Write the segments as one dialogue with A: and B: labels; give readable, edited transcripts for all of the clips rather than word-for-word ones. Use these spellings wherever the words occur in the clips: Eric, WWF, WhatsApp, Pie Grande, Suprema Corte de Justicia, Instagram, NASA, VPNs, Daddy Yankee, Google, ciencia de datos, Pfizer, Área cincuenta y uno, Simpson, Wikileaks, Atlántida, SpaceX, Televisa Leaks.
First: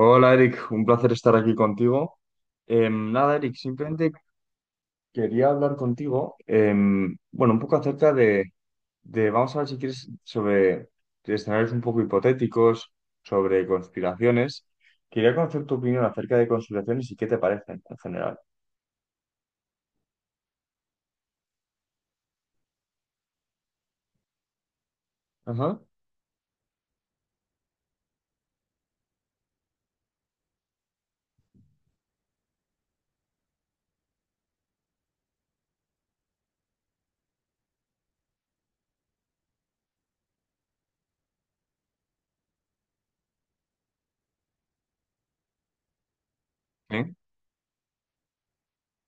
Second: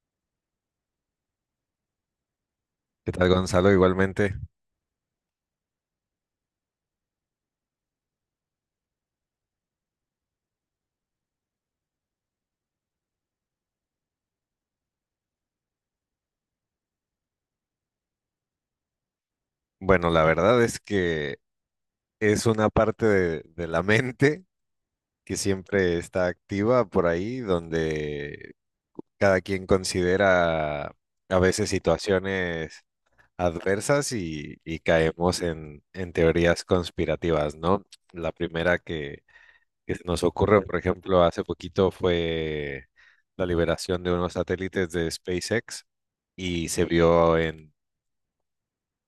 A: Hola Eric, un placer estar aquí contigo.
B: ¿Qué
A: Em,
B: tal,
A: nada, Eric,
B: Gonzalo?
A: simplemente
B: Igualmente.
A: quería hablar contigo, bueno, un poco acerca de, vamos a ver si quieres, sobre escenarios un poco hipotéticos, sobre conspiraciones. Quería conocer tu opinión acerca de conspiraciones y qué te parecen en general.
B: Bueno, la verdad es que es una parte de la mente que
A: Ajá.
B: siempre está activa por ahí, donde cada quien considera a veces situaciones adversas y caemos en teorías conspirativas, ¿no? La primera que se nos ocurre, por ejemplo, hace poquito fue la liberación de unos satélites de SpaceX y se
A: Sí,
B: vio en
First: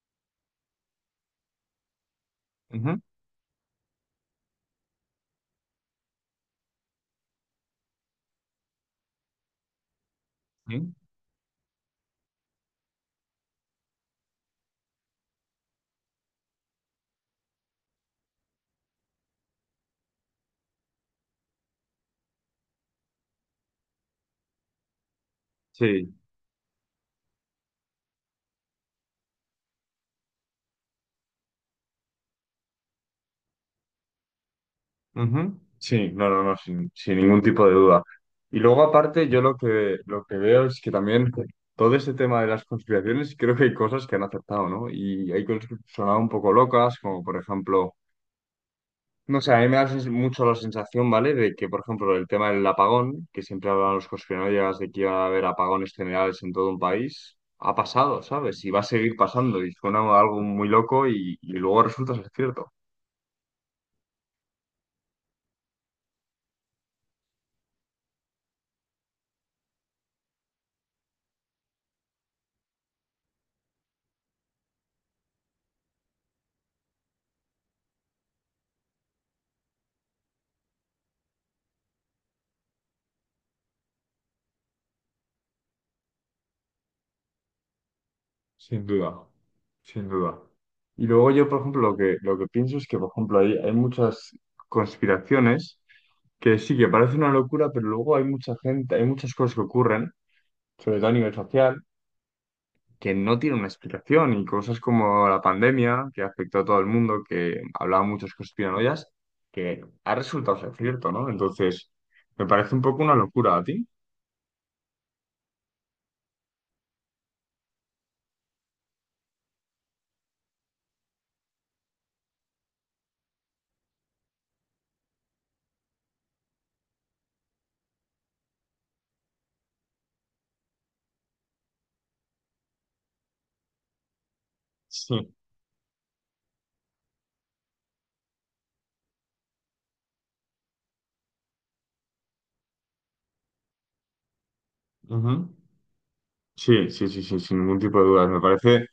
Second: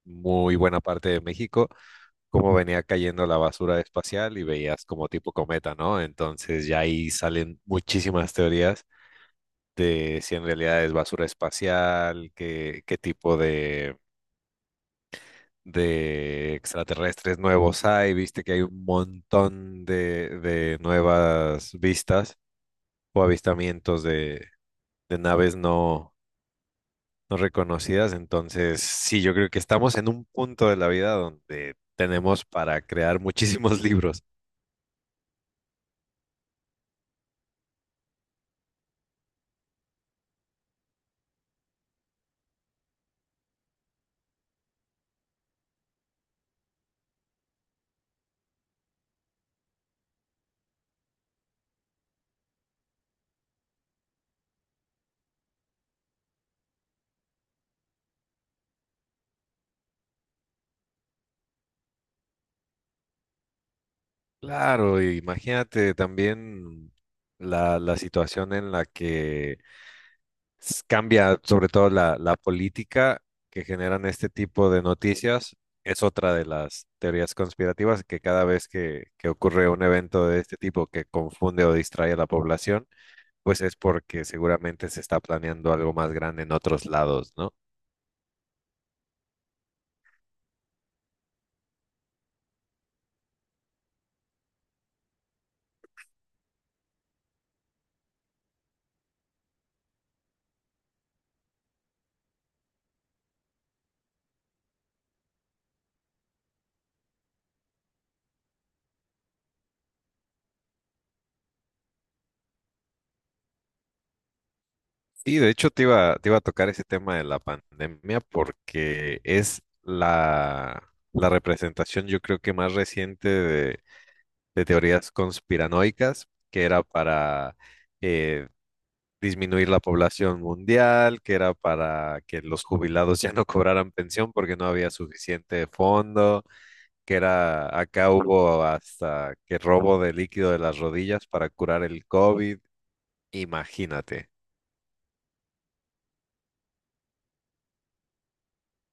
B: muy buena parte de México cómo venía
A: ujú,
B: cayendo la basura espacial y veías como tipo cometa, ¿no? Entonces ya ahí salen muchísimas teorías de si en realidad
A: sí.
B: es basura espacial, qué tipo de, extraterrestres nuevos hay, viste que hay un montón de nuevas vistas o avistamientos de, naves
A: Sí.
B: no reconocidas. Entonces, sí, yo creo que estamos en un punto de la vida donde tenemos para crear muchísimos libros.
A: Ujú. Sí, no, no, no, sin ningún tipo de duda. Y luego, aparte, yo lo que veo es que también todo este tema de las conspiraciones, creo que hay cosas que han acertado, ¿no? Y hay cosas que han sonado un poco locas, como por ejemplo, no sé, a mí me da sens- mucho la sensación, ¿vale? De que, por ejemplo, el tema del apagón, que siempre hablan los conspiranoicos de que iba a haber apagones generales en todo un país, ha pasado, ¿sabes? Y va a seguir pasando, y suena algo muy loco y luego resulta ser cierto.
B: Claro, y imagínate también la situación en la que cambia sobre todo la política que generan este tipo de noticias. Es otra de las teorías conspirativas que cada vez que ocurre un evento de este tipo que confunde o distrae a la población, pues es porque seguramente se está planeando algo más grande en otros lados, ¿no?
A: Sin duda, sin duda. Y luego yo, por ejemplo, lo que pienso es que, por ejemplo, hay muchas conspiraciones que sí que parece una locura, pero luego hay mucha gente, hay muchas cosas que ocurren, sobre todo a nivel social, que no tienen una explicación y cosas como la pandemia, que afectó a todo el mundo, que hablaba muchos conspiranoias, que ha resultado ser cierto, ¿no? Entonces, me parece un poco una locura a ti.
B: Y de hecho te iba a tocar ese tema de la pandemia porque es la representación yo creo que más reciente de teorías conspiranoicas, que era para eh, disminuir la población mundial, que era para que los jubilados ya no cobraran pensión porque no había
A: Sí.
B: suficiente fondo, que era acá hubo hasta que robo de líquido de las rodillas para curar el COVID, imagínate.
A: Ujú. Sí, sí, sí, sí, sin ningún tipo de dudas. Me parece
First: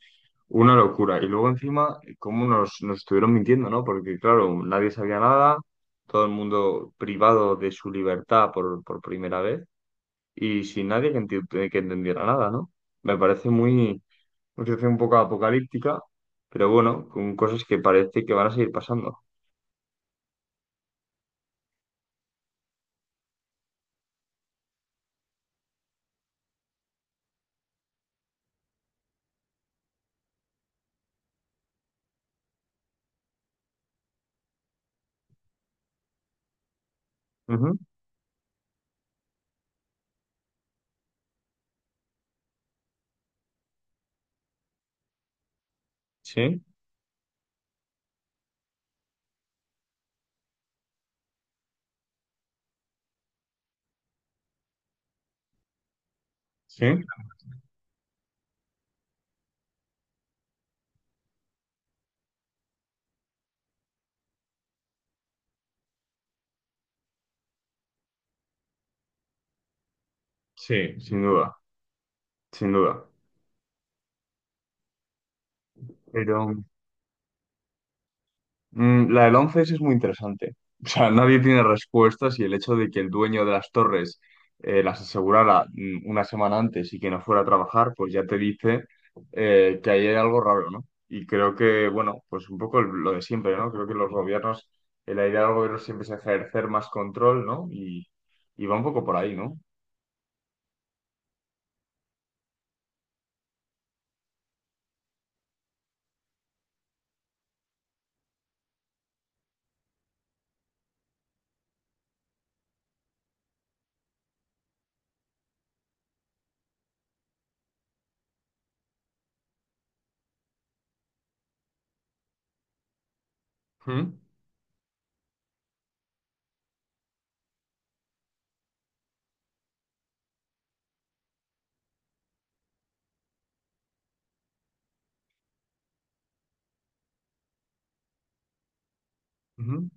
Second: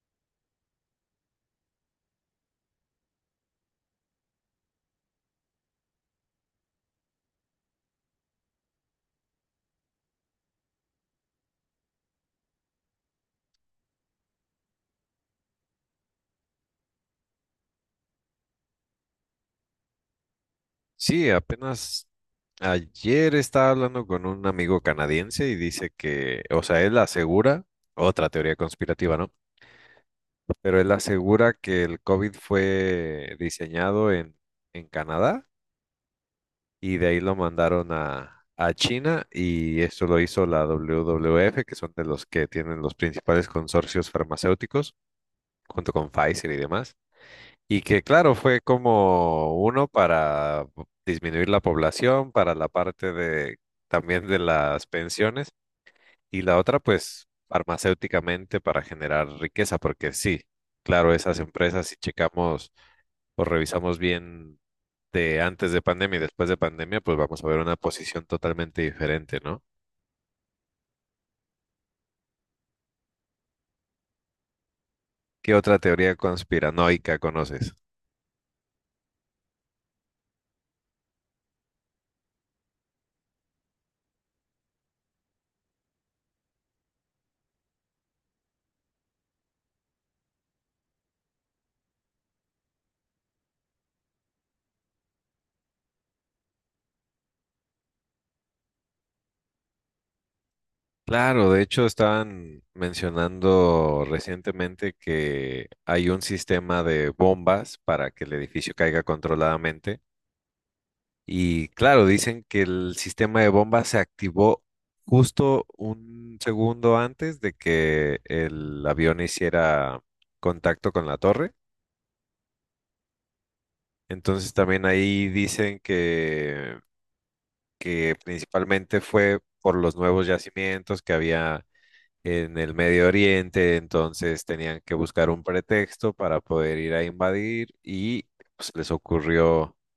A: una locura. Y luego encima, cómo nos estuvieron mintiendo, ¿no? Porque claro, nadie sabía nada, todo el mundo privado de su libertad por primera vez y sin nadie que, enti- que entendiera nada, ¿no? Me parece muy, una situación un poco apocalíptica, pero bueno, con cosas que parece que van a seguir pasando.
B: Sí, apenas ayer estaba hablando con un amigo canadiense y dice que, o sea, él asegura, otra teoría conspirativa, ¿no? Pero él asegura que el COVID fue diseñado en Canadá y de ahí lo
A: Ujú.
B: mandaron a China y esto lo hizo la WWF, que son de los que tienen los principales consorcios farmacéuticos, junto con Pfizer y
A: Sí,
B: demás. Y que claro, fue como uno para disminuir la población, para la parte de también de las pensiones, y la otra
A: sí,
B: pues farmacéuticamente para generar riqueza, porque sí, claro, esas empresas si checamos o revisamos bien de antes de pandemia y después de pandemia, pues vamos a ver una posición totalmente diferente, ¿no?
A: sí, sin duda, sin duda.
B: ¿Qué otra teoría
A: Pero
B: conspiranoica conoces?
A: La del 11 es muy interesante. O sea, nadie tiene respuestas y el hecho de que el dueño de las torres las asegurara una semana antes y que no fuera a trabajar, pues ya te dice que ahí hay algo raro, ¿no? Y creo que, bueno, pues un poco el- lo de siempre, ¿no? Creo que los gobiernos, la idea del gobierno siempre es ejercer más control, ¿no? Y va un poco por ahí, ¿no?
B: Claro, de hecho estaban mencionando recientemente que hay un sistema de bombas para que el edificio caiga controladamente. Y claro, dicen que el sistema de bombas se activó justo un segundo antes de que el avión hiciera contacto con la torre.
A: ¿Mm?
B: Entonces también ahí dicen que principalmente fue por los nuevos yacimientos que había en el Medio Oriente, entonces tenían que buscar un pretexto para poder ir a invadir y pues, les ocurrió
A: Ujú.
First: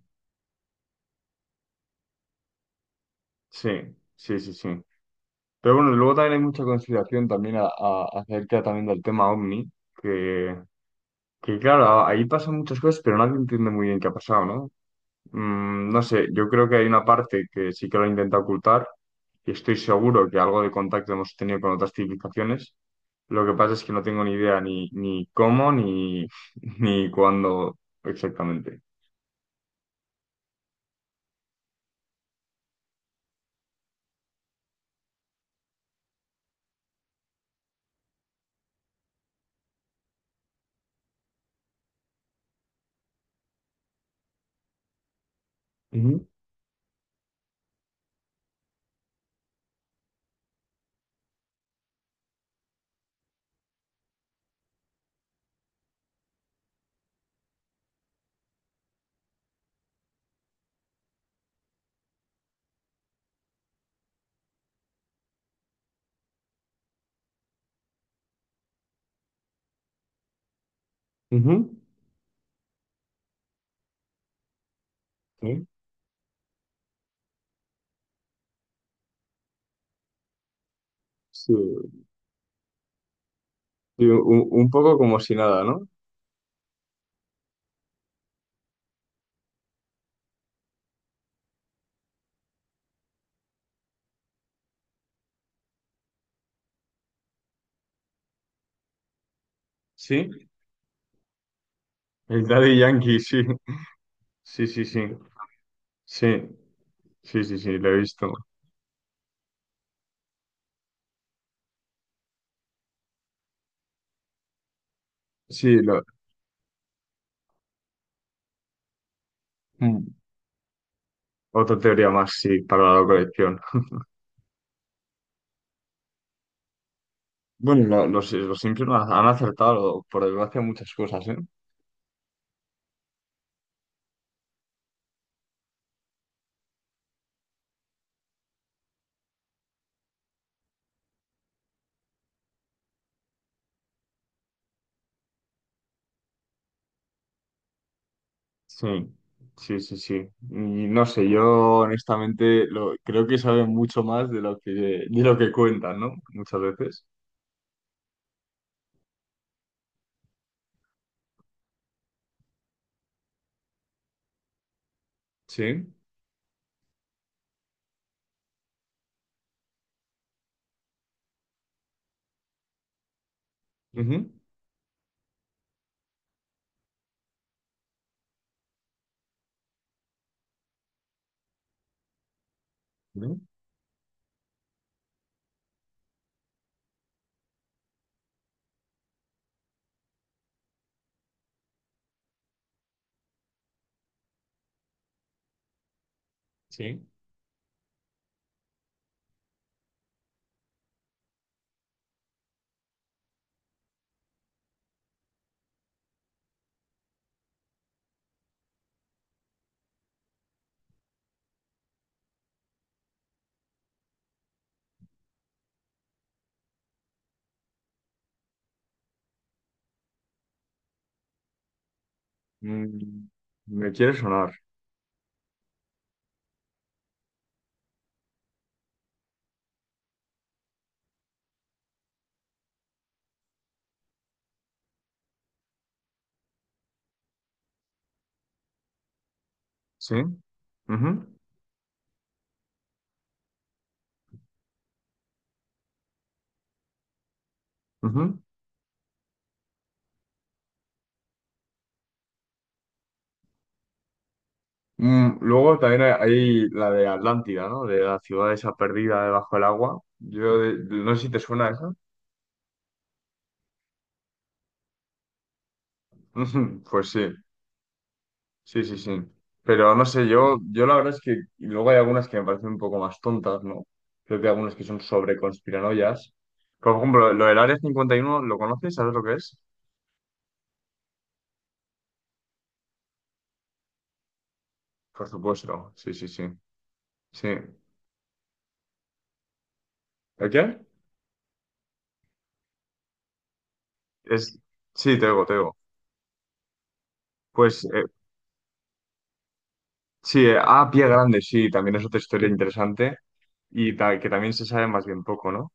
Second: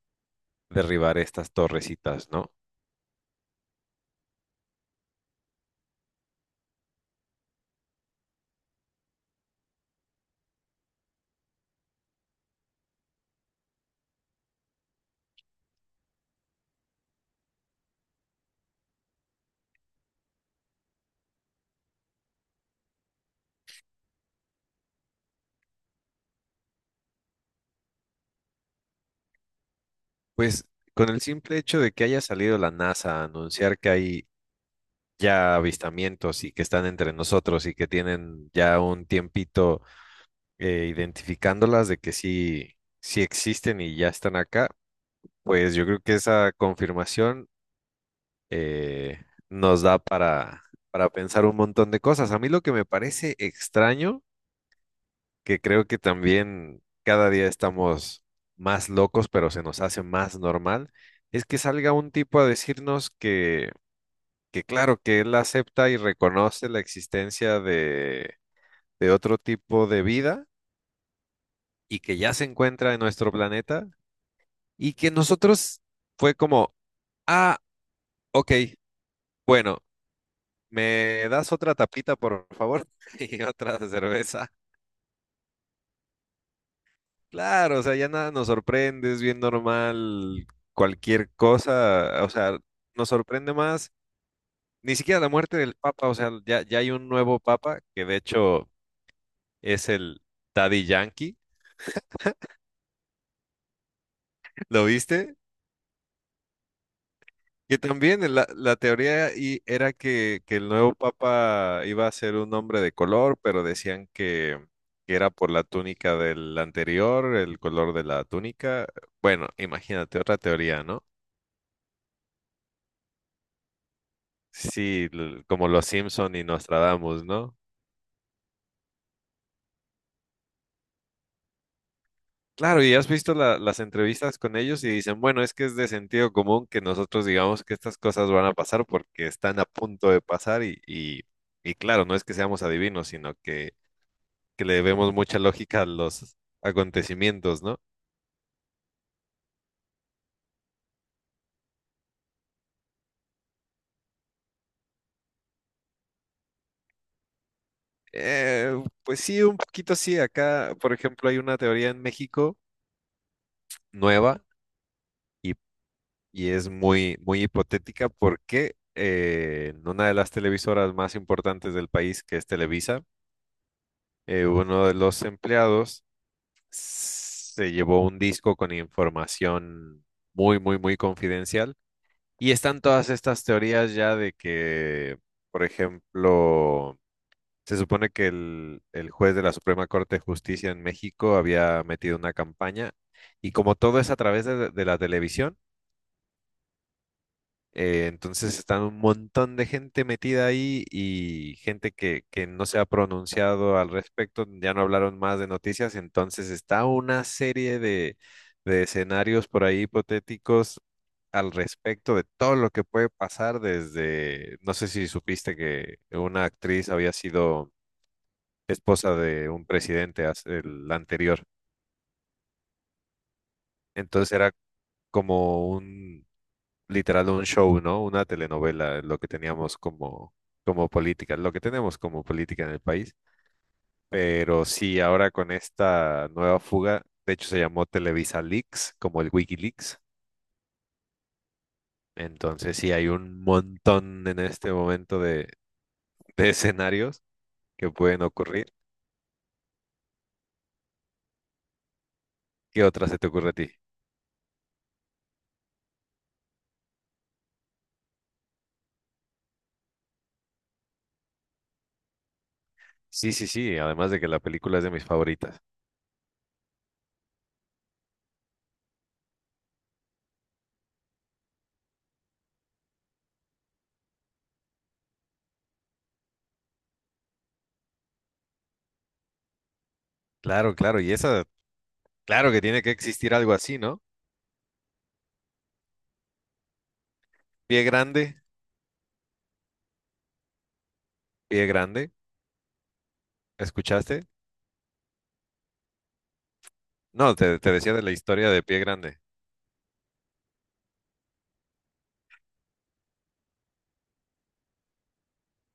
B: derribar estas torrecitas, ¿no?
A: Sí, sí, sí, sí. Pero bueno, luego también hay mucha consideración también a- acerca también del tema OVNI, que claro, ahí pasan muchas cosas, pero nadie entiende muy bien qué ha pasado, ¿no? Mm, no sé, yo creo que hay una parte que sí que lo intenta ocultar y estoy seguro que algo de contacto hemos tenido con otras civilizaciones. Lo que pasa es que no tengo ni idea ni, ni cómo ni, ni cuándo exactamente.
B: Pues con el simple hecho de que haya salido la NASA a anunciar que hay ya avistamientos y que están entre nosotros y que tienen ya un tiempito identificándolas de que sí, sí existen y ya están acá, pues yo creo que
A: Ujú,
B: esa confirmación eh, nos da para pensar un montón de cosas. A mí lo que me parece extraño, que creo que también cada día estamos más locos, pero se nos hace más normal, es que salga un tipo a decirnos que claro, que él acepta y reconoce la existencia de otro tipo de vida
A: ujú,
B: y que ya se encuentra en nuestro planeta y que
A: sí,
B: nosotros fue como, ah, ok, bueno. ¿Me das
A: sí.
B: otra tapita, por favor? Y otra de
A: Sí,
B: cerveza.
A: un poco como si nada, ¿no?
B: Claro, o sea, ya nada nos sorprende, es bien normal cualquier cosa. O sea, nos sorprende más ni siquiera la muerte del Papa. O sea, ya, ya hay un nuevo Papa que de hecho es el
A: Sí,
B: Daddy Yankee.
A: el Daddy Yankee, sí. Sí, sí,
B: ¿Lo
A: sí.
B: viste?
A: Sí, sí, sí, sí,
B: Que
A: lo he visto.
B: también la teoría y era que el nuevo papa iba a ser un hombre de color, pero decían que era por la
A: Sí, lo...
B: túnica del anterior, el color de la túnica. Bueno,
A: Mm,
B: imagínate otra teoría, ¿no?
A: otra teoría más, sí, para la colección.
B: Sí, como los Simpson y Nostradamus, ¿no?
A: Bueno, lo- los Simpson han acertado, por desgracia, muchas cosas, ¿eh?
B: Claro, y has visto las entrevistas con ellos y dicen, bueno, es que es de sentido común que nosotros digamos que estas cosas van a pasar porque están a punto de pasar y claro, no es que seamos adivinos, sino que le vemos mucha lógica a los acontecimientos, ¿no?
A: Sí, sí, sí, sí. Y no sé, yo honestamente lo, creo que saben mucho más de lo que cuentan, ¿no? Muchas veces.
B: Eh, pues sí, un poquito sí. Acá, por ejemplo, hay una teoría en México nueva y,
A: Sí.
B: y es muy, muy hipotética porque en una de las televisoras más importantes del país, que es Televisa,
A: Ujú.
B: uno de los empleados se llevó un disco con información muy, muy, muy confidencial. Y están todas
A: Ujú.
B: estas teorías ya de que, por ejemplo, se supone que el juez de la Suprema Corte de Justicia en México había metido una campaña y como todo es a través de la televisión,
A: Sí.
B: entonces están un montón de gente metida ahí y gente que no se ha pronunciado al respecto, ya no hablaron más de noticias, entonces está una serie de escenarios por ahí hipotéticos al respecto de todo lo que puede pasar desde, no sé si supiste que una actriz había sido esposa de un presidente, el anterior.
A: Mm, me quiere
B: Entonces
A: sonar.
B: era como un, literal, un show, ¿no? Una telenovela, lo que teníamos como, como política, lo que tenemos como política en el país. Pero sí, ahora con esta nueva fuga, de hecho se llamó Televisa Leaks, como el Wikileaks.
A: Sí. Ujú.
B: Entonces sí, hay un montón en este momento de escenarios que pueden
A: Ujú.
B: ocurrir. ¿Qué otra se te ocurre a ti?
A: Mm, luego también hay la de Atlántida, ¿no? De la ciudad esa perdida debajo del agua. Yo de- no sé si te suena esa.
B: Sí, sí, sí, además de que la película es de mis favoritas.
A: Ujú, pues sí, sí, sí, sí. Pero no sé, yo la verdad es que y luego hay algunas que me parecen un poco más tontas, ¿no? Creo que hay algunas que son sobre conspiranoias. Por ejemplo, lo del Área 51, ¿lo conoces? ¿Sabes lo que es?
B: Claro, claro, y esa. Claro que tiene que existir algo así, ¿no?
A: Por supuesto, sí, sí, sí. Sí.
B: Pie grande,
A: ¿El qué?
B: pie grande. ¿Escuchaste?
A: Es... Sí, te digo, te digo.
B: No, te
A: Pues
B: decía de la historia de pie grande.
A: sí, Pie Grande, sí, también es otra historia interesante y ta- que también se sabe más bien poco, ¿no?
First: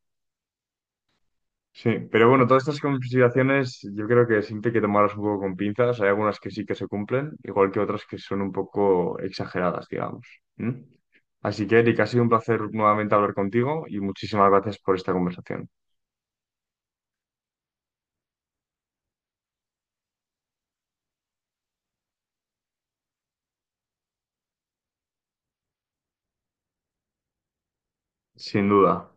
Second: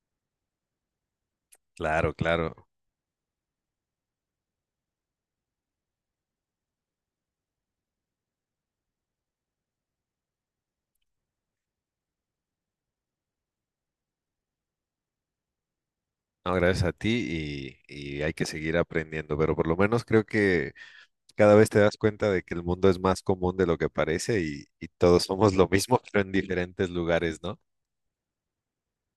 A: Sí,
B: Claro,
A: pero bueno, todas
B: claro.
A: estas consideraciones yo creo que siempre hay que tomarlas un poco con pinzas. Hay algunas que sí que se cumplen, igual que otras que son un poco exageradas, digamos. ¿Mm? Así que, Eric, ha sido un placer nuevamente hablar contigo y muchísimas gracias por esta conversación.
B: No, gracias a ti y hay que seguir aprendiendo, pero por lo menos creo que cada vez te das cuenta de que el mundo es más común de lo que parece y todos somos lo mismo, pero en diferentes lugares, ¿no?
A: Sin duda.